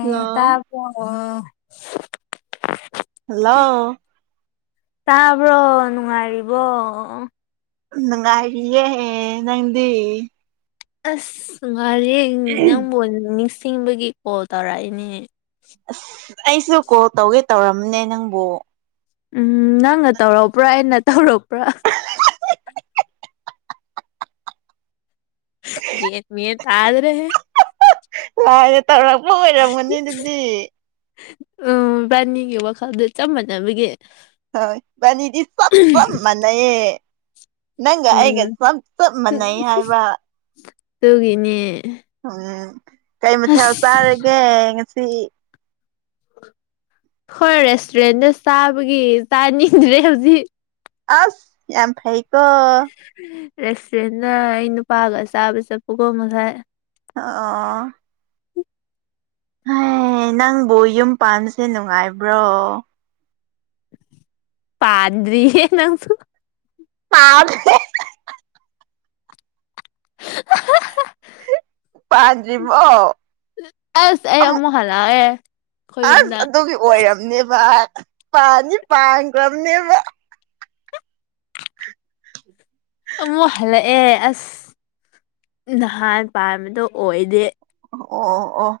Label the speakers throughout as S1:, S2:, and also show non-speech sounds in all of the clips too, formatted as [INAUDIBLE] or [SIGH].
S1: hello
S2: ꯇ
S1: hello
S2: ꯇꯥꯕ꯭ꯔꯣ ꯅꯨꯡꯉꯥꯏꯔꯤꯕꯣ
S1: ꯅꯨꯡꯉꯥꯏꯔꯤꯌꯦꯦꯦ ꯅꯪꯗꯤ
S2: ꯑꯁ ꯉꯥꯔ ꯅꯪꯕꯨ ꯅꯤꯡꯁꯤꯡꯕꯒꯤ ꯀꯣꯜ ꯇꯧꯔꯛꯏꯅꯦ
S1: ꯑꯁ ꯑꯩꯁꯨ ꯀꯣꯜ ꯇꯧꯒꯦ ꯇꯧꯔꯝꯅꯦ ꯅꯪꯕꯨ
S2: ꯎꯝ ꯅꯪꯅ ꯇꯧꯔꯄ꯭ꯔꯥ ꯑꯩꯅ ꯇꯧꯄ꯭ꯔꯥ ꯦꯠ ꯃ ꯇ ꯌꯥꯥꯗ꯭ꯔꯦ
S1: ꯂꯥꯏꯔꯦ ꯇꯧꯔꯛꯄ ꯑꯣꯏꯔꯝꯒꯅꯤ ꯑꯗꯨꯗꯤ
S2: ꯎꯝ ꯔꯕꯥꯥꯅꯤꯒꯤ ꯋꯥꯈꯜꯗ ꯆꯞ ꯃꯥꯟꯅꯕꯒꯤ
S1: ꯍꯕꯅꯤꯗꯤ ꯁꯞ ꯁꯝ ꯃꯅ ꯅꯪꯒ ꯑꯩꯒ
S2: ꯎꯝ
S1: ꯁꯞ ꯆꯞ ꯃꯅꯩ ꯍꯥꯏꯕ
S2: ꯇꯒꯅꯦ
S1: ꯎꯝ ꯀꯩ ꯃꯊꯦꯜ
S2: ꯑꯁ
S1: ꯆꯥꯔꯒꯦ ꯉꯁꯤ
S2: ꯍꯣꯏ ꯔꯦꯁꯇꯨꯔꯦꯟꯗ ꯆꯥꯕꯒꯤ ꯆꯥꯅꯤꯡꯗ꯭ꯔꯦ ꯍꯧꯖꯤꯛ
S1: ꯑꯁ ꯌꯥꯝ ꯐꯩꯀꯣ
S2: ꯔꯦꯁꯇꯨꯔꯦꯟꯅ ꯑꯩ ꯅꯨꯄꯥꯒ ꯆꯥꯕ ꯆꯠꯄꯒꯣ ꯉꯁꯥꯏ
S1: ꯑ ꯍ ꯅꯪꯕꯨ ꯌꯨꯝ ꯄꯥꯟꯕꯁꯦ ꯅꯨꯡꯉꯥꯏꯕ꯭ꯔꯣ
S2: ꯄꯥꯗ꯭ꯔꯤ ꯅꯪꯁꯨ
S1: ꯑ
S2: [INAUDIBLE]
S1: ꯄꯖꯔꯤꯕꯣ
S2: ꯑꯁ ꯑꯦ ꯑꯃꯃꯨꯛ ꯍꯂꯥ ꯑꯦ
S1: ꯑꯁ ꯑꯗꯨꯒꯤ ꯑꯣꯏꯔꯝꯅꯦꯕ ꯄꯥꯅꯤ ꯄꯥꯡꯈ꯭ꯔꯕꯅꯦꯕ ꯎ
S2: ꯑꯃꯨꯛ ꯍꯜꯂꯛꯑꯦ ꯑꯁ ꯅꯍꯥꯟ ꯄꯥꯟꯕꯗꯣ ꯑꯣꯏꯗꯦ
S1: ꯑꯣ ꯑꯣ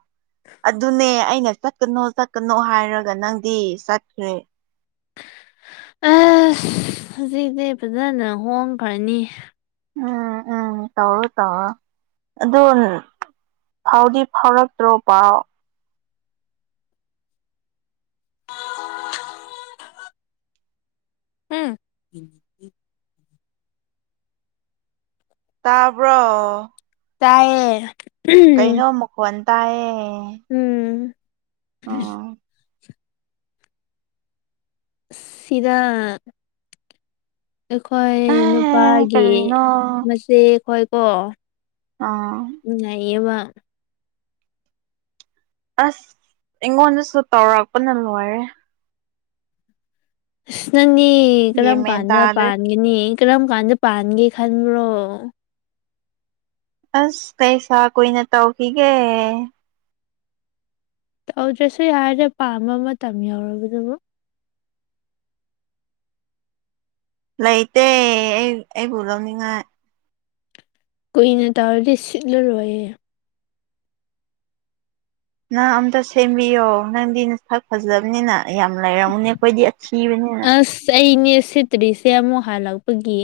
S1: ꯑꯗꯨꯅꯦ ꯑꯩꯅ ꯆꯠꯀꯅꯣ ꯆꯠꯀꯅꯣ ꯍꯥꯏꯔꯒ ꯅꯪꯗꯤ ꯆꯠꯈ꯭ꯔꯦ
S2: ꯑ ꯍꯧꯖꯤꯛꯁꯤ ꯐꯖꯅ ꯍꯣꯡꯈ꯭ꯔꯅꯤ
S1: ꯎꯝ ꯎꯝ ꯇꯧ ꯇ ꯑꯗꯨꯗ ꯐꯥꯎꯗꯤ ꯐꯥꯎꯔꯛꯇ꯭ꯔꯣ ꯄꯥꯎ
S2: ꯎꯝ
S1: ꯇꯥꯕꯣ
S2: ꯇꯌꯦꯦ
S1: ꯀꯩꯅꯣ ꯃꯨꯛꯋꯥꯟ ꯇꯌꯦ
S2: ꯎꯝ ꯎꯝ ꯁꯤꯗ ꯑꯩꯈꯣꯏ
S1: ꯑꯦ
S2: ꯅꯨꯄꯥꯒꯤ
S1: ꯀꯔꯤꯅꯣ
S2: ꯃꯆꯦꯈꯣꯏꯀꯣ
S1: ꯑꯥ
S2: ꯅꯌꯦꯕ
S1: ꯑꯁ ꯑꯩꯉꯣꯟꯗꯁꯨ ꯇꯧꯔꯛꯄꯅ ꯂꯣꯏꯔꯦ
S2: ꯑꯁ ꯅꯪꯅꯦ
S1: ꯒ꯭ꯌꯥꯟ
S2: ꯀꯔꯝ
S1: ꯃꯦꯟ
S2: ꯀꯥꯟꯗ
S1: ꯇꯥꯗ꯭ꯔꯦ
S2: ꯄꯥꯟꯒꯅꯤ ꯏꯔꯝ ꯀꯥꯟꯖꯦ ꯄꯥꯟꯒꯦ ꯈꯟꯕ꯭ꯔꯣ
S1: ꯑꯁ ꯀꯩꯁꯥ ꯀꯨꯏꯅ ꯇꯧꯈꯤꯒꯦ
S2: ꯇꯧꯗ꯭ꯔꯁꯨ ꯌꯥꯔꯗꯤꯦ ꯄꯥꯝꯕ ꯃꯇꯝ ꯌꯧꯔꯕꯗꯨꯕꯨ
S1: ꯂꯩꯇꯦ ꯑꯩ ꯑꯩꯕꯨ ꯂꯧꯅꯤꯡꯉꯥꯏ
S2: ꯀꯨꯏꯅ ꯇꯧꯔꯗꯤ ꯁꯤꯠꯂꯔꯣꯏꯌꯦ
S1: ꯅꯪ ꯑꯝꯇ ꯁꯦꯝꯕꯤꯌꯣ ꯅꯪꯗꯤ ꯅ ꯁꯛ ꯐꯖꯕꯅꯤꯅ ꯌꯥꯝ ꯂꯩꯔꯝꯃꯨꯅꯦ ꯑꯩꯈꯣꯏꯗꯤ ꯑꯁꯤꯊꯕꯅꯤꯅ
S2: ꯄꯅꯦ ꯁꯤꯇ꯭ꯔꯤꯁꯦ ꯑꯃꯨ ꯍꯜꯂꯛꯄꯒꯤ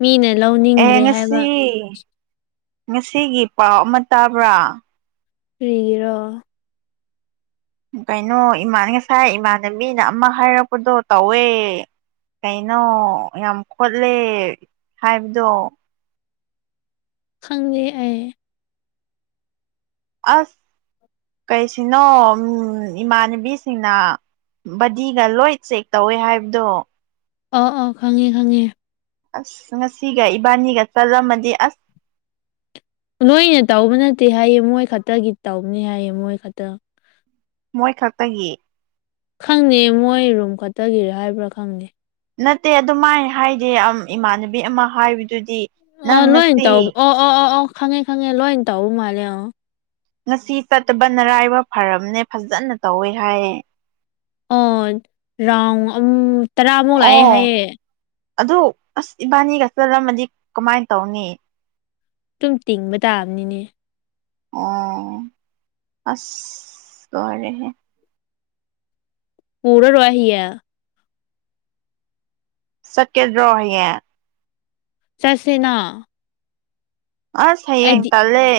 S2: ꯃꯤꯅ
S1: ꯑꯦ
S2: ꯂꯧꯅꯤꯡꯗ꯭ꯔꯦ
S1: ꯉꯁꯤ
S2: ꯍꯥꯏꯕ
S1: ꯉꯁꯤꯒꯤ ꯄꯥꯎ ꯑꯃ ꯇꯥꯕ꯭ꯔꯥ
S2: ꯐꯔꯤꯒꯔꯣ
S1: ꯀꯩꯅꯣ ꯏꯃꯥꯟ ꯉꯁꯥꯏ ꯏꯃꯥꯟꯅꯕꯤꯅ ꯑꯃ ꯍꯥꯏꯔꯛꯄꯗꯣ ꯇꯧꯋꯦ ꯀꯩꯅꯣ ꯌꯥꯝ ꯈꯣꯠꯂꯦ ꯍꯥꯏꯕꯗꯣ
S2: ꯈꯪꯉꯦ ꯑꯩ
S1: ꯑꯁ ꯀꯔꯤꯁꯤꯅꯣ ꯏꯃꯥꯟꯅꯕꯤꯁꯤꯡꯅ ꯕꯗꯤꯒ ꯂꯣꯏ ꯆꯦꯛ ꯇꯧꯋꯦ ꯍꯥꯏꯕꯗꯣ
S2: ꯑꯥꯎ ꯑꯥꯎ ꯈꯪꯉꯦ ꯈꯪꯉꯦ
S1: ꯑꯁ ꯉꯁꯤꯒ ꯏꯕꯥꯅꯤꯒ ꯆꯠꯂꯝꯃꯗꯤ ꯑꯁ
S2: ꯅꯣꯏꯅ ꯇꯧꯕ ꯅꯠꯇꯦ ꯍꯥꯏꯌꯦ ꯃꯣꯏ ꯈꯛꯇꯒꯤ ꯇꯧꯕꯅꯤ ꯍꯥꯏꯌꯦ ꯃꯣꯏ ꯈꯛꯇ
S1: ꯃꯣꯏ ꯈꯛꯇꯒꯤ
S2: ꯈꯪꯅꯦ ꯃꯣꯏ ꯔꯨꯝ ꯈꯛꯇꯒꯤꯔ ꯍꯥꯏꯕ꯭ꯔꯥ ꯈꯪꯗꯦ
S1: ꯅꯠꯇꯦ ꯑꯗꯨꯃꯥꯏꯅ ꯍꯥꯏꯗꯤ ꯏꯃꯥꯟꯅꯕꯤ ꯑꯃ ꯍꯥꯏꯕꯗꯨꯗꯤ
S2: ꯑꯣ
S1: ꯅꯪ
S2: ꯂꯣꯏꯅ
S1: ꯉꯁꯤ
S2: ꯇꯧꯕ ꯑꯣ ꯑꯣ ꯑꯣ ꯑꯣ ꯈꯪꯉꯦ ꯈꯪꯉꯦ ꯂꯣꯏꯅ ꯇꯧꯕ ꯃꯥꯜꯂꯦ ꯑ
S1: ꯉꯁꯤ ꯆꯠꯇꯕ ꯅꯔꯥꯏꯕ ꯐꯔꯔꯕꯅꯦ ꯐꯖꯅ ꯇꯧꯋꯦ ꯍꯥꯏꯌꯦ
S2: ꯑꯣ ꯔꯥꯎ ꯑ ꯇꯔꯥꯃꯨꯛ ꯂꯥꯛꯑꯦ
S1: ꯑꯣ
S2: ꯍꯥꯏꯌꯦ
S1: ꯑꯗꯨ ꯑꯁ ꯏꯕꯥꯅꯤꯒ ꯆꯠꯂꯝꯝꯃꯗꯤ ꯀꯃꯥꯏꯅ ꯇꯧꯅꯤ
S2: ꯑꯗꯨꯨꯝ ꯇꯤꯡꯕ ꯇꯥꯕꯅꯤꯅꯦ
S1: ꯑꯣ ꯑꯁꯔꯦꯍꯦ
S2: ꯄꯨꯔꯥꯔꯣꯏ ꯍꯤꯌꯥ
S1: ꯆꯠꯀꯗꯔꯣ ꯍꯌꯦꯡ
S2: ꯆꯠꯁꯤꯅꯥ
S1: ꯑꯁ ꯍꯌꯦꯡ ꯇꯜꯂꯦ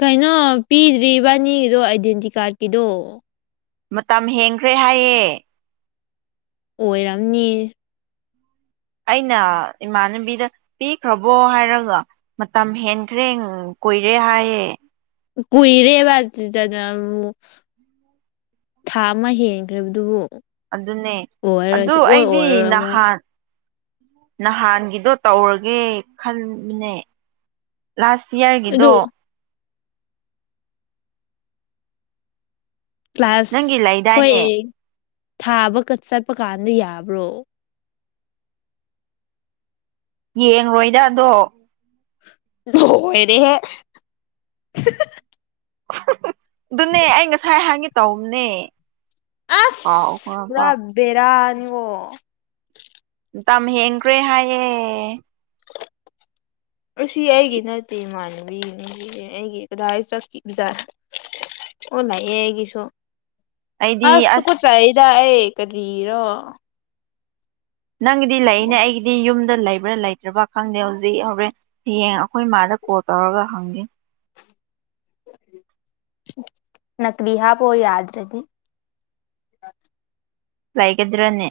S2: ꯀꯩꯅꯣ ꯄꯤꯗ꯭ꯔꯤꯕꯥꯅꯤꯒꯤꯗꯣ ꯑꯥꯏꯗꯦꯟꯇꯤ ꯀꯥꯔꯠꯀꯤꯗꯣ
S1: ꯃꯇꯝ ꯍꯦꯟꯈ꯭ꯔꯦ ꯍꯥꯏꯌꯦ
S2: ꯑꯣꯏꯔꯝꯅꯤ
S1: ꯑꯩꯅ ꯏꯃꯥꯟꯅꯕꯤꯗ ꯄꯤꯈ꯭ꯔꯕꯣ ꯍꯥꯏꯔꯒ ꯃꯇꯝ ꯍꯦꯟꯈ꯭ꯔꯦ ꯀꯨꯏꯔꯦ ꯍꯥꯏꯌꯦ
S2: ꯀꯨꯏꯔꯦꯕꯗꯗ ꯊꯥ ꯑꯃ ꯍꯦꯟꯈ꯭ꯔꯦꯕ ꯑꯗꯨꯕꯨ
S1: ꯑꯗꯨꯅꯦ ꯑꯗꯨ ꯑꯩꯗꯤ
S2: ꯑꯣꯏꯔꯔꯣꯏ ꯑꯩꯈꯣꯏ
S1: ꯅꯍꯥꯟ ꯅꯍꯥꯟꯒꯤꯗꯣ ꯇꯧꯔꯒꯦ ꯈꯟꯃꯤꯅꯦ ꯂꯥꯁ ꯏꯌꯥꯔꯒꯤꯗꯣ
S2: ꯑꯗꯨ ꯀ꯭ꯂꯥꯁ
S1: ꯅꯪꯒꯤ
S2: ꯈꯣꯏ
S1: ꯂꯩꯗꯥꯏꯅꯦ
S2: ꯊꯥꯕ ꯆꯠꯄ ꯀꯥꯟꯗ ꯌꯥꯕ꯭ꯔꯣ
S1: ꯌꯦꯡꯔꯣꯏꯗ ꯑꯗꯣ
S2: ꯅꯣꯛ ꯂꯩꯔꯦ ꯍꯦ
S1: ꯑꯗꯨꯅꯦ ꯑꯩ ꯉꯁꯥꯏ ꯍꯪꯒꯦ ꯇꯧꯝꯕꯅꯦ
S2: ꯑꯁ ꯄꯨꯔꯥꯅꯤꯉꯣ
S1: ꯇꯝ ꯍꯦꯡꯈ꯭ꯔꯦ ꯍꯥꯏꯌꯦ
S2: ꯑꯁꯤ ꯑꯩꯒꯤ ꯅꯠꯇꯦ ꯏꯃꯥꯟꯅꯕꯤ ꯑꯩꯒꯤ ꯀꯗꯥꯏ ꯆꯠꯈꯤ ꯕꯖꯥꯠ ꯑꯣ ꯂꯩꯌꯦ ꯑꯩꯒꯤꯁꯨ ꯑꯁ ꯇꯨꯀꯆꯩꯗ ꯑꯩ ꯀꯔꯤꯔꯣ
S1: ꯅꯪꯒꯤꯗꯤ ꯂꯩꯏꯅꯦ ꯑꯩꯒꯤꯗꯤ ꯌꯨꯝ ꯗ ꯂꯩꯕ꯭ꯔꯥ ꯂꯩꯇ꯭ꯔꯥ ꯈꯪꯗꯦ ꯍꯧꯖꯤꯛ ꯍꯣꯔꯦꯟ ꯍꯌꯦꯡ ꯑꯩꯈꯣꯏ ꯃꯥꯗ ꯀꯣꯜ ꯇꯧꯔꯒ ꯍꯪꯒꯦ [INAUDIBLE]
S2: ꯅꯀꯀ꯭ꯂꯤ ꯍꯥꯞꯄ ꯌꯥꯗ꯭ꯔꯗꯤ
S1: ꯂꯩꯒꯗ꯭ꯔꯅꯦ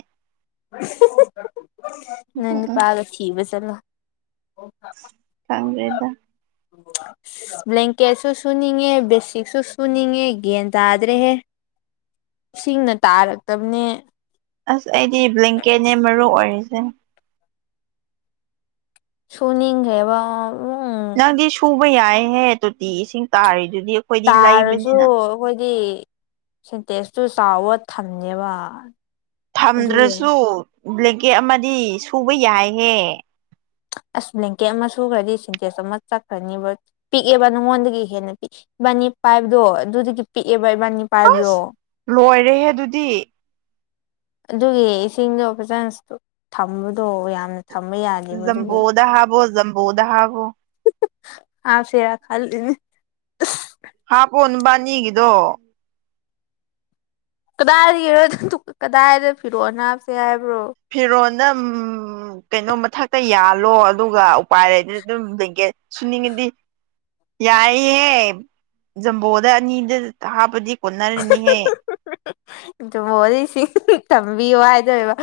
S2: ꯅꯣꯏ
S1: ꯎꯝ ꯎꯝ
S2: ꯅꯨꯄꯥꯒ ꯊꯤꯕ ꯆꯠꯂꯣ
S1: ꯈꯪꯗꯔꯦꯗ
S2: ꯕ꯭ꯂꯦꯡꯀꯦꯠꯁꯨ ꯁꯨꯅꯤꯡꯉꯦ ꯕꯦꯁꯤꯛꯁꯨ ꯁꯨꯅꯤꯡꯉꯦ ꯒ꯭ꯌꯥꯟ ꯇꯥꯗ꯭ꯔꯦꯍꯦ ꯁꯤꯡꯅ ꯇꯥꯔꯛꯇꯕꯅꯦ
S1: ꯑꯁ ꯑꯩꯗꯤ ꯕ꯭ꯂꯦꯡꯀꯦꯠꯅꯦ ꯃꯔꯨ ꯑꯣꯏꯔꯤꯁꯦ
S2: ꯁꯨ ꯅꯤꯡꯈ꯭ꯔꯦꯕ
S1: ꯅꯪꯗꯤ ꯁꯨꯕ ꯌꯥꯏꯍꯦ ꯇꯣꯇꯤ ꯏꯁꯤꯡ ꯇꯥꯔꯤ
S2: ꯇꯥꯔꯁꯨ ꯑꯩꯈꯣꯏꯗꯤ ꯁꯦꯟꯇꯦꯁꯇꯨ ꯇꯥꯎꯋ ꯊꯝꯃꯦꯕ
S1: ꯊꯝꯗ꯭ꯔꯁꯨ ꯕ꯭ꯂꯦꯡꯀꯦꯠ ꯑꯃꯗꯤ ꯁꯨꯕ ꯌꯥꯏꯍꯦ
S2: ꯑꯁ ꯕ꯭ꯂꯦꯡꯀꯦꯠ ꯑꯃ ꯁꯨꯈ꯭ꯔꯗꯤ ꯁꯤꯟꯇꯦꯖ ꯑꯃ ꯆꯠꯈ꯭ꯔꯅꯤꯕ ꯄꯤꯛꯑꯦꯕ ꯅꯉꯣꯟꯗꯒꯤ ꯍꯦꯟꯅ ꯄꯤꯛ ꯏꯕꯥꯅꯤ ꯄꯥꯏꯞꯗꯣ ꯑꯗꯨꯗꯒꯤ ꯄꯤꯛꯑꯦꯕ ꯏꯕꯥꯅꯤ ꯄꯥꯏꯕꯗꯣ
S1: ꯔꯦꯍꯦ ꯑꯗꯨꯗꯤ
S2: ꯑꯗꯨꯒꯤ ꯏꯁꯤꯡꯗꯣ ꯐꯖꯥꯅ ꯊꯝꯕꯗꯣ ꯌꯥꯝꯅ ꯊꯝꯕ ꯌꯥꯗꯦꯕ ꯑꯗꯨꯒꯤ
S1: ꯖꯝꯕꯣꯗ ꯍꯥꯄꯣ ꯖꯝꯕꯣꯗ ꯍꯥꯞꯄꯣ
S2: ꯍꯥꯞꯁꯦꯔꯥ ꯈꯟꯂꯤꯅꯦ
S1: ꯍꯥꯞꯄꯣ ꯅꯕꯥꯏꯅꯤꯒꯤꯗꯣ
S2: ꯀꯗꯥꯏꯔ ꯀꯗꯥꯗ ꯐꯤꯔꯣꯟ ꯍꯥꯞꯁꯦ ꯍꯥꯏ
S1: ꯐꯤꯔꯣꯟ ꯅꯝ ꯀꯩꯅꯣ ꯃꯊꯛꯇ ꯌꯥꯜꯂꯣ ꯑꯗꯨꯒ ꯎꯄꯥꯏ ꯂꯩꯗꯨꯅ ꯑꯗꯨꯝ ꯕꯦꯡꯀꯦꯠ ꯁꯨꯅꯤꯡꯉ ꯌꯥꯏꯍꯦ ꯖꯝꯕꯣꯗ ꯑꯅꯤꯗ ꯍꯥꯞꯄꯗꯤ ꯀꯣꯟꯅꯔꯅꯤꯍꯦ
S2: [UNINTELLIGIBLE] ꯇꯝꯕꯤꯌꯣ ꯍꯥꯏꯗꯣꯏꯕ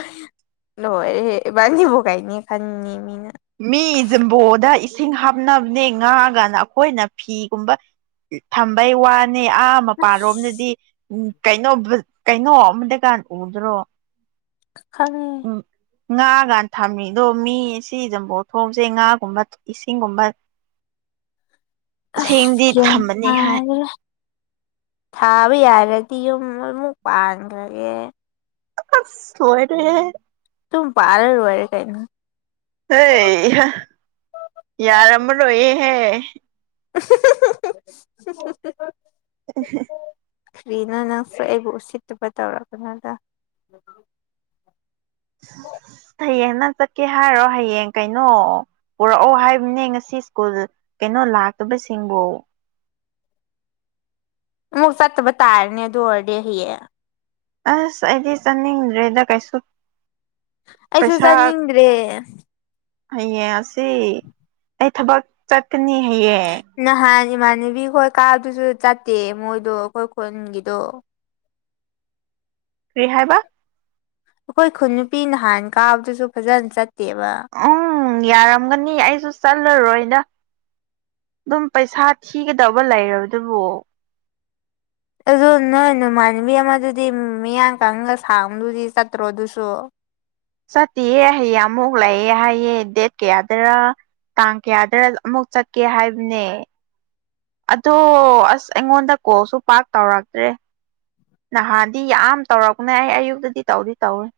S2: ꯂꯣꯏꯔꯦꯍꯦ ꯏꯕꯥꯟꯅꯤꯕꯨ ꯀꯩꯅꯦ ꯈꯟꯅꯤ ꯃꯤꯅ
S1: ꯃꯤ ꯕꯤꯝꯕꯣꯗ ꯏꯁꯤꯡ ꯍꯥꯞꯅꯕꯅꯦ ꯉꯥꯒꯅ ꯑꯩꯈꯣꯏꯅ ꯐꯤꯒꯨꯝꯕ ꯊꯝꯕꯩ ꯋꯥꯅꯤ ꯑꯥ
S2: ꯑꯁ
S1: ꯃꯄꯥꯟꯔꯣꯝꯗꯗꯤ ꯎꯝ ꯀꯩꯅꯣ ꯀꯩꯅꯣ ꯑꯃꯗꯀꯥꯟ ꯎꯗ꯭ꯔꯣ
S2: ꯈꯪ
S1: ꯉꯥꯒꯥ ꯊꯝꯃꯤꯗꯣ ꯃꯤ ꯁꯤ ꯖꯞꯕꯣꯜꯊꯣꯡꯁꯦ ꯉꯥꯒꯨꯝꯕ ꯏꯁꯤꯡꯒꯨꯝꯕ
S2: ꯑꯁ
S1: ꯁꯦꯡꯗꯤ
S2: ꯒꯌꯥꯟ
S1: ꯊꯝꯕꯅꯤ ꯍꯥꯏ
S2: ꯇꯗꯥꯔꯥ ꯊꯥꯕ ꯌꯥꯔꯛ ꯇꯤ ꯌꯨꯝ ꯑꯃꯨꯛ ꯄꯥꯟꯈ꯭ꯔꯒꯦ
S1: ꯑꯁ ꯂꯣꯏꯔꯦꯍꯦ
S2: ꯨꯌꯨꯝ ꯄꯥꯜꯂ ꯂꯣꯏꯔꯦ ꯀꯩꯏꯅꯣ
S1: ꯍꯩ ꯍꯥ ꯌꯥꯔꯝꯃꯥꯔꯣꯏꯍꯦ
S2: [UNINTELLIGIBLE]
S1: [UNINTELLIGIBLE]
S2: ꯀ꯭ꯔꯤꯅ ꯅꯪꯁꯨ ꯑꯩꯕꯨ ꯎꯁꯤꯠꯇꯨꯕ ꯇꯧꯔꯛꯒꯅꯣꯗ
S1: ꯍꯌꯦꯡ ꯅꯪ ꯆꯠꯀꯦ ꯍꯥꯏꯔꯣ ꯍꯌꯦꯡ ꯀꯩꯅꯣ ꯄꯨꯔꯛꯑꯣ ꯍꯥꯏꯕꯅꯦ ꯉꯁꯤ ꯁ꯭ꯀꯨꯜ ꯀꯩꯅꯣ ꯂꯥꯛꯇꯕꯁꯤꯡꯕꯨ
S2: ꯃꯨꯛ ꯆꯠꯕ ꯇꯔꯅꯦ ꯗꯨ ꯑꯣꯏꯔꯗꯤ ꯍꯌꯦꯡ
S1: ꯑꯁ ꯑꯩꯗꯤ ꯆꯥꯅꯤꯡꯗ꯭ꯔꯦꯗ ꯀꯩꯁꯨ
S2: ꯑꯩꯁꯨ
S1: ꯄꯩꯁꯥ
S2: ꯆꯥꯅꯤꯡꯗ꯭ꯔꯦ
S1: ꯍꯌꯦꯡ ꯑꯁꯤ ꯑꯩ ꯊꯕꯛ ꯆꯠꯀꯅꯤ ꯍꯌꯦꯡ
S2: ꯅꯍꯥꯟ ꯏꯃꯥꯟꯅꯕꯤ ꯈꯣꯏ ꯀꯥꯗꯨꯁꯨ ꯆꯠꯇꯦ ꯃꯣꯏꯗꯣ ꯑꯩꯈꯣꯏ ꯈꯨꯟꯒꯤꯗꯣ
S1: ꯀꯔꯤ ꯍꯥꯏꯕ
S2: ꯑꯩꯈꯣꯏ ꯈꯨꯟ ꯅꯨꯄꯤ ꯅꯍꯥꯟ ꯀꯥꯕꯗꯨꯁꯨ ꯐꯖꯅ ꯆꯠꯇꯦꯕ
S1: ꯎꯝ ꯌꯥꯔꯝꯒꯅꯤ ꯑꯩꯁꯨ ꯆꯠꯂꯔꯣꯏꯗ ꯑꯗꯨꯝ ꯄꯩꯁꯥ ꯊꯤꯒꯗꯧꯕ ꯂꯩꯔꯕꯗꯨꯕꯨ
S2: ꯑꯗꯨ ꯅꯣꯏ ꯅꯃꯥꯟꯅꯕꯤ ꯑꯃꯗꯨꯗꯤ ꯃꯤꯌꯥꯡ ꯀꯪꯒ ꯁꯥꯡꯕꯗꯨꯗꯤ ꯆꯠꯇ꯭ꯔꯣ ꯑꯗꯨꯁꯨ
S1: ꯆꯠꯇꯤꯌꯦ ꯍꯌꯦꯡ ꯑꯃꯨꯛ ꯂꯥꯛꯑꯦ ꯍꯥꯏꯌꯦ ꯗꯦꯠ ꯀꯌꯥꯗꯔꯥ ꯇꯥꯡ ꯀꯌꯥꯗ ꯑꯃꯨꯛ ꯆꯠꯀꯦ ꯍꯥꯏꯕꯅꯦ ꯑꯗꯣ ꯑꯁ ꯑꯩꯉꯣꯟꯗ ꯀꯣꯜꯁꯨ ꯄꯥꯛ ꯇꯧꯔꯛꯇ꯭ꯔꯦ ꯅꯍꯥꯟꯗꯤ ꯌꯥꯝ ꯇꯧꯔꯛꯄꯅꯦ ꯑꯩ ꯑꯌꯨꯛꯇꯗꯤ ꯇꯧꯗꯤ ꯇꯧꯋꯦ [INAUDIBLE]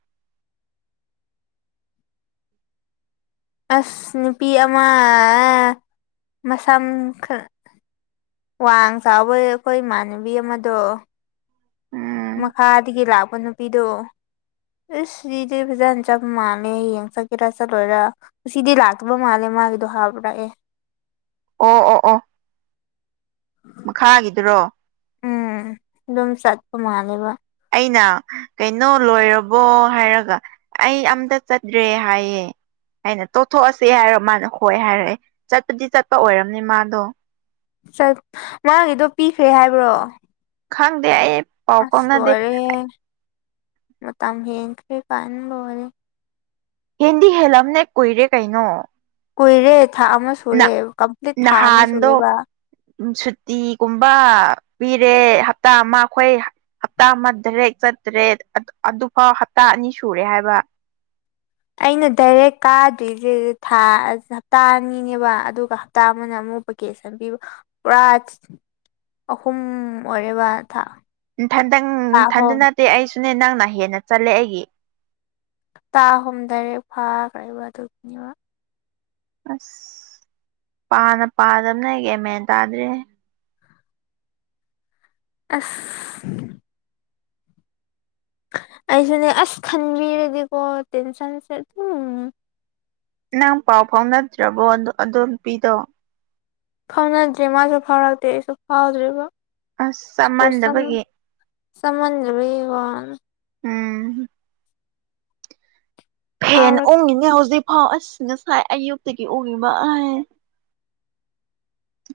S2: ꯑꯁ ꯅꯨꯄꯤ ꯑꯃ ꯃꯁꯥꯝ ꯋꯥꯡ ꯆꯥꯎꯕ ꯑꯩꯈꯣꯏ ꯏꯃꯥꯟꯅꯕꯤ ꯑꯃꯗꯣ
S1: ꯎꯝ
S2: ꯃꯈꯥꯗꯒꯤ ꯂꯥꯛꯄ ꯅꯨꯄꯤꯗꯣ ꯑꯁ ꯁꯤꯗꯤ ꯐꯖꯅ ꯆꯞ ꯃꯥꯜꯂꯦ ꯌꯦꯡ ꯆꯠꯀꯦꯔꯥ ꯆꯠꯂꯣꯏꯔꯥ ꯁꯤꯗꯤ ꯂꯥꯛꯇꯕ ꯃꯥꯜꯂꯦ ꯃꯥꯒꯤꯗꯣ ꯍꯥꯞꯄꯔ ꯑꯦ
S1: ꯑꯣ ꯑꯣ ꯑꯣ ꯃꯈꯥꯒꯤꯗꯨꯔꯣ
S2: ꯎꯝ ꯑꯗꯨꯝ ꯆꯠꯄ ꯃꯥꯜꯂꯦꯕ
S1: ꯑꯩꯅ ꯀꯩꯅꯣ ꯂꯣꯏꯔꯕꯣ ꯍꯥꯏꯔꯒ ꯑꯩ ꯑꯝꯇ ꯆꯠꯇ꯭ꯔꯦ ꯍꯥꯏꯌꯦ ꯑꯩꯅ ꯇꯣꯊꯣꯛꯑꯁꯦ ꯍꯥꯏꯔꯣ ꯃꯥꯅ ꯍꯣꯏ ꯍꯥꯏꯔꯛꯑꯦ ꯆꯠꯄꯗꯤ ꯆꯠꯄ ꯑꯣꯏꯔꯝꯅꯤ ꯃꯥꯗꯣ
S2: ꯆꯠ ꯃꯥꯒꯤꯗꯣ ꯄꯤꯈ꯭ꯔꯦ ꯍꯥꯏꯕ꯭ꯔꯣ
S1: ꯈꯪꯗꯦ ꯑꯩ ꯄꯥꯎ
S2: ꯑꯁ
S1: ꯐꯥꯎꯅꯗꯦ
S2: ꯂꯣꯏꯔꯦ ꯃꯇꯝ ꯍꯦꯟꯈꯔꯦ ꯀꯥꯏꯅ ꯂꯣꯏꯔꯦ
S1: ꯍꯦꯟꯗꯤ ꯍꯦꯜꯂꯝꯅꯦ ꯀꯨꯏꯔꯦ ꯀꯩꯅꯣ
S2: ꯀꯨꯏꯔꯦ ꯊꯥ ꯑꯃ
S1: ꯅ
S2: ꯁꯨꯔꯦ ꯀꯝꯄ꯭ꯂꯤꯠ ꯊꯥ ꯑꯃ ꯁꯨꯔꯦꯕ
S1: ꯎꯝ ꯁꯨꯇꯤꯒꯨꯝꯕ ꯄꯤꯔꯦ ꯍꯞꯇꯥ ꯑꯃ ꯑꯩꯈꯣꯏ ꯍꯞꯇꯥ ꯑꯃ ꯗꯥꯏꯔꯦꯛ ꯆꯠꯇ꯭ꯔꯦ ꯑꯗꯨꯐꯥꯎ ꯍꯞꯇꯥ ꯑꯅꯤ ꯁꯨꯔꯦ ꯍꯥꯏꯕ
S2: ꯑꯩꯅ ꯗꯥꯏꯔꯦꯛ ꯀꯥꯗ꯭ꯔꯤꯁꯦ ꯊꯥ ꯍꯞꯇꯥ ꯑꯅꯤꯅꯦꯕ ꯑꯗꯨꯒ ꯍꯞꯇꯥ ꯑꯃꯅ ꯑꯃꯨꯛ ꯦꯁꯟ ꯄꯕ ꯄꯨꯔꯥ ꯑꯍꯨꯝ ꯑꯣꯏꯔꯦꯕ ꯊꯥ ꯊꯥ
S1: ꯊꯟꯗꯪꯊꯟꯗ
S2: ꯑꯍꯨꯝ
S1: ꯅꯠꯇꯦ ꯑꯩꯁꯨꯅꯦ ꯅꯪꯅ ꯍꯦꯟꯅ ꯆꯠꯂꯦ ꯑꯩꯒꯤ
S2: ꯍꯞꯇꯥ ꯑꯍꯨꯝꯗꯔꯦ ꯐꯥꯈ꯭ꯔꯕ ꯑꯗꯨꯒꯤꯅꯦꯕ
S1: ꯑꯁ ꯄꯥꯅ ꯄꯥꯗꯕꯅꯦ ꯀꯦ ꯃꯦꯟ ꯇꯥꯗ꯭ꯔꯔꯤ
S2: ꯑꯁ ꯑꯩꯁꯨꯅꯦ ꯑꯁ ꯈꯟꯕꯤꯔꯗꯤꯀꯣ ꯇꯦꯟꯁꯟꯁꯦ ꯑꯗꯨꯝ
S1: ꯅꯪ ꯄꯥꯎ ꯐꯥꯎꯅꯗ꯭ꯔꯕꯣ ꯑꯗꯨꯣ ꯄꯤꯗꯣ
S2: ꯐꯥꯎꯅꯗ꯭ꯔꯦ ꯃꯥꯁꯨ ꯐꯥꯎꯔꯛꯇꯦ ꯑꯩꯁꯨ ꯐꯥꯎꯗ꯭ꯔꯤꯕ
S1: ꯑꯁ ꯆꯞ ꯃꯥꯟꯗꯕꯒꯤ
S2: ꯁꯃꯖꯕꯤ ꯋꯥ
S1: ꯎꯝ ꯐꯦꯟ
S2: ꯀꯥꯎꯔꯛ
S1: ꯑꯣꯡꯉꯤꯅꯦ ꯍꯧꯖꯤꯛꯐꯥꯎ ꯑꯁꯤꯅ ꯁꯥꯏ ꯑꯌꯨꯛꯇꯒꯤ ꯑꯣꯡꯉꯤꯕ ꯑ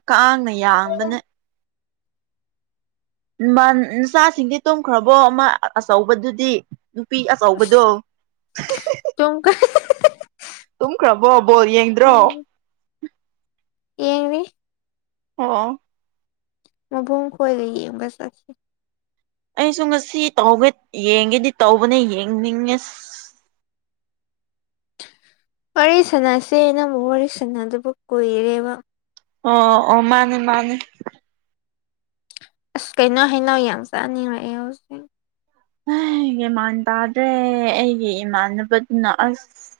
S1: ꯀꯥꯡꯅ ꯌꯥꯡꯕꯅ ꯃꯆꯥꯁꯤꯡꯗꯤ ꯇꯨꯝꯈ꯭ꯔꯕꯣ ꯑꯃ ꯑꯆꯧꯕꯗꯨꯗꯤ ꯅꯨꯄꯤ ꯑꯆꯧꯕꯗꯣ
S2: ꯇꯨꯝꯈ꯭ꯔꯦ
S1: ꯇꯨꯝꯈ꯭ꯔꯕꯣꯕꯣ ꯌꯦꯡꯗ꯭ꯔꯣ
S2: ꯎꯝ ꯌꯦꯡꯔꯤ
S1: ꯑꯣ
S2: ꯃꯕꯨꯣꯡ ꯈꯣꯨꯁ
S1: ꯑꯩꯁꯨ ꯉꯁꯤ ꯇ ꯌꯦꯡꯒꯦꯗꯤ ꯇꯧꯕꯅ ꯌꯦꯡꯅꯤꯡꯉꯁ
S2: ꯋꯥꯔꯤ ꯁꯅꯁꯦ ꯅ ꯑꯃꯛ ꯋꯥꯔꯤ ꯁꯥꯅꯗꯨꯕꯨ ꯀꯨꯏꯔꯦꯕ
S1: ꯑꯣ ꯑꯣ ꯃꯥꯅꯦ ꯃꯥꯅꯦ
S2: ꯑꯁ ꯀꯩꯅꯣ ꯍꯥꯏꯩꯅꯧ ꯌꯥꯝ ꯆꯠꯅꯤꯡꯉꯛꯑ ꯍꯧꯖꯤꯦ
S1: ꯃꯥꯟ ꯇꯥꯗ꯭ꯔꯦ ꯑꯩꯒꯤ ꯏꯃꯥꯟꯅꯕꯗꯨꯅ ꯑꯁ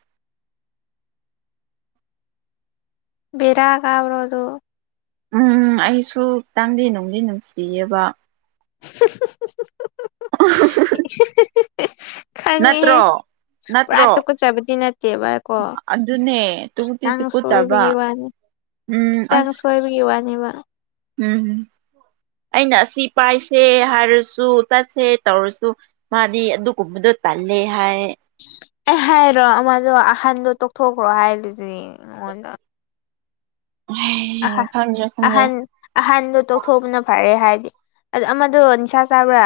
S2: ꯕꯤꯔꯒꯎ꯭ꯔꯣꯗꯨ
S1: ꯎꯝ ꯑꯩꯁꯨꯈꯤ ꯇꯪꯗꯤ ꯅꯨꯡꯗꯤ ꯅꯨꯡꯁꯤꯌꯦꯕ
S2: [UNINTELLIGIBLE] ꯈꯪꯉꯦꯍꯦ
S1: ꯅꯠꯇ꯭ꯔꯣ
S2: ꯄꯨꯔꯥ
S1: ꯅꯠꯇ꯭ꯔꯣ
S2: ꯇꯨꯀꯠꯆꯕꯗꯤ ꯅꯠꯇꯦ ꯚꯀꯣ
S1: ꯑꯗꯨꯅꯦ ꯇꯨꯀꯨꯗꯤ
S2: ꯈꯤꯇꯪ
S1: ꯇꯨꯀꯨꯠꯆꯕ
S2: ꯁꯣꯏꯕꯒꯤ ꯋꯥꯅꯤ
S1: ꯎꯝ
S2: ꯈꯤꯇꯪ ꯁꯣꯏꯕꯒꯤ ꯋꯥꯅꯦꯕ
S1: ꯎꯝꯝ ꯑꯩꯅ ꯑꯁꯤ ꯄꯥꯏꯁꯦ ꯍꯥꯏꯔꯁꯨ ꯆꯠꯁꯦ ꯇꯧꯔꯁꯨ ꯃꯥꯗꯤ ꯑꯗꯨꯒꯨꯝꯕꯗ ꯄꯂꯦ ꯍꯥꯏ
S2: ꯑꯩ ꯍꯥꯏꯔꯣ ꯑꯃꯗꯣ ꯑꯍꯟꯗꯣ ꯇꯣꯛꯊꯣꯛꯈ꯭ꯔꯣ ꯍꯥꯏꯔꯗꯨꯗꯤ ꯑꯩꯉꯣꯟꯗ ꯑꯍ
S1: ꯑꯩ ꯈꯪꯗ꯭ꯔꯦ ꯈꯪꯗ꯭ꯔꯦ
S2: ꯑꯍꯟ ꯑꯍꯟꯗꯣ ꯇꯣꯛꯊꯣꯛꯄꯅ ꯐꯔꯦ ꯍꯥꯏꯦ ꯑꯗꯨ ꯑꯃꯗꯣ ꯅꯤꯁꯥ ꯆꯥꯕ꯭ꯔꯥ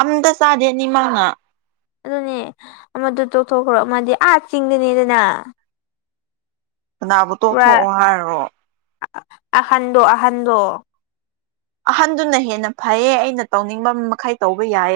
S1: ꯑꯝꯇ ꯆꯥꯗꯦꯅꯤꯃꯉꯥ
S2: ꯑꯗꯨꯅꯦ ꯑꯃꯗꯨ ꯇꯣꯛꯊꯣꯛꯈ꯭ꯔꯣ ꯃꯥꯗꯤ ꯑꯥ ꯆꯤꯡꯗꯅꯦꯗꯅ
S1: ꯀꯅꯥꯕꯨ ꯇꯣꯛꯊꯣꯛꯑꯣ ꯍꯥꯏꯔꯣ
S2: ꯑꯍꯟꯗꯣ ꯑꯍꯟꯗꯣ
S1: ꯑꯍꯟꯗꯨꯅ ꯍꯦꯟꯅ ꯐꯩꯌꯦ ꯑꯩꯅ ꯇꯧꯅꯤꯡꯕ ꯃꯈꯩ ꯇꯧꯕ ꯌꯥꯏ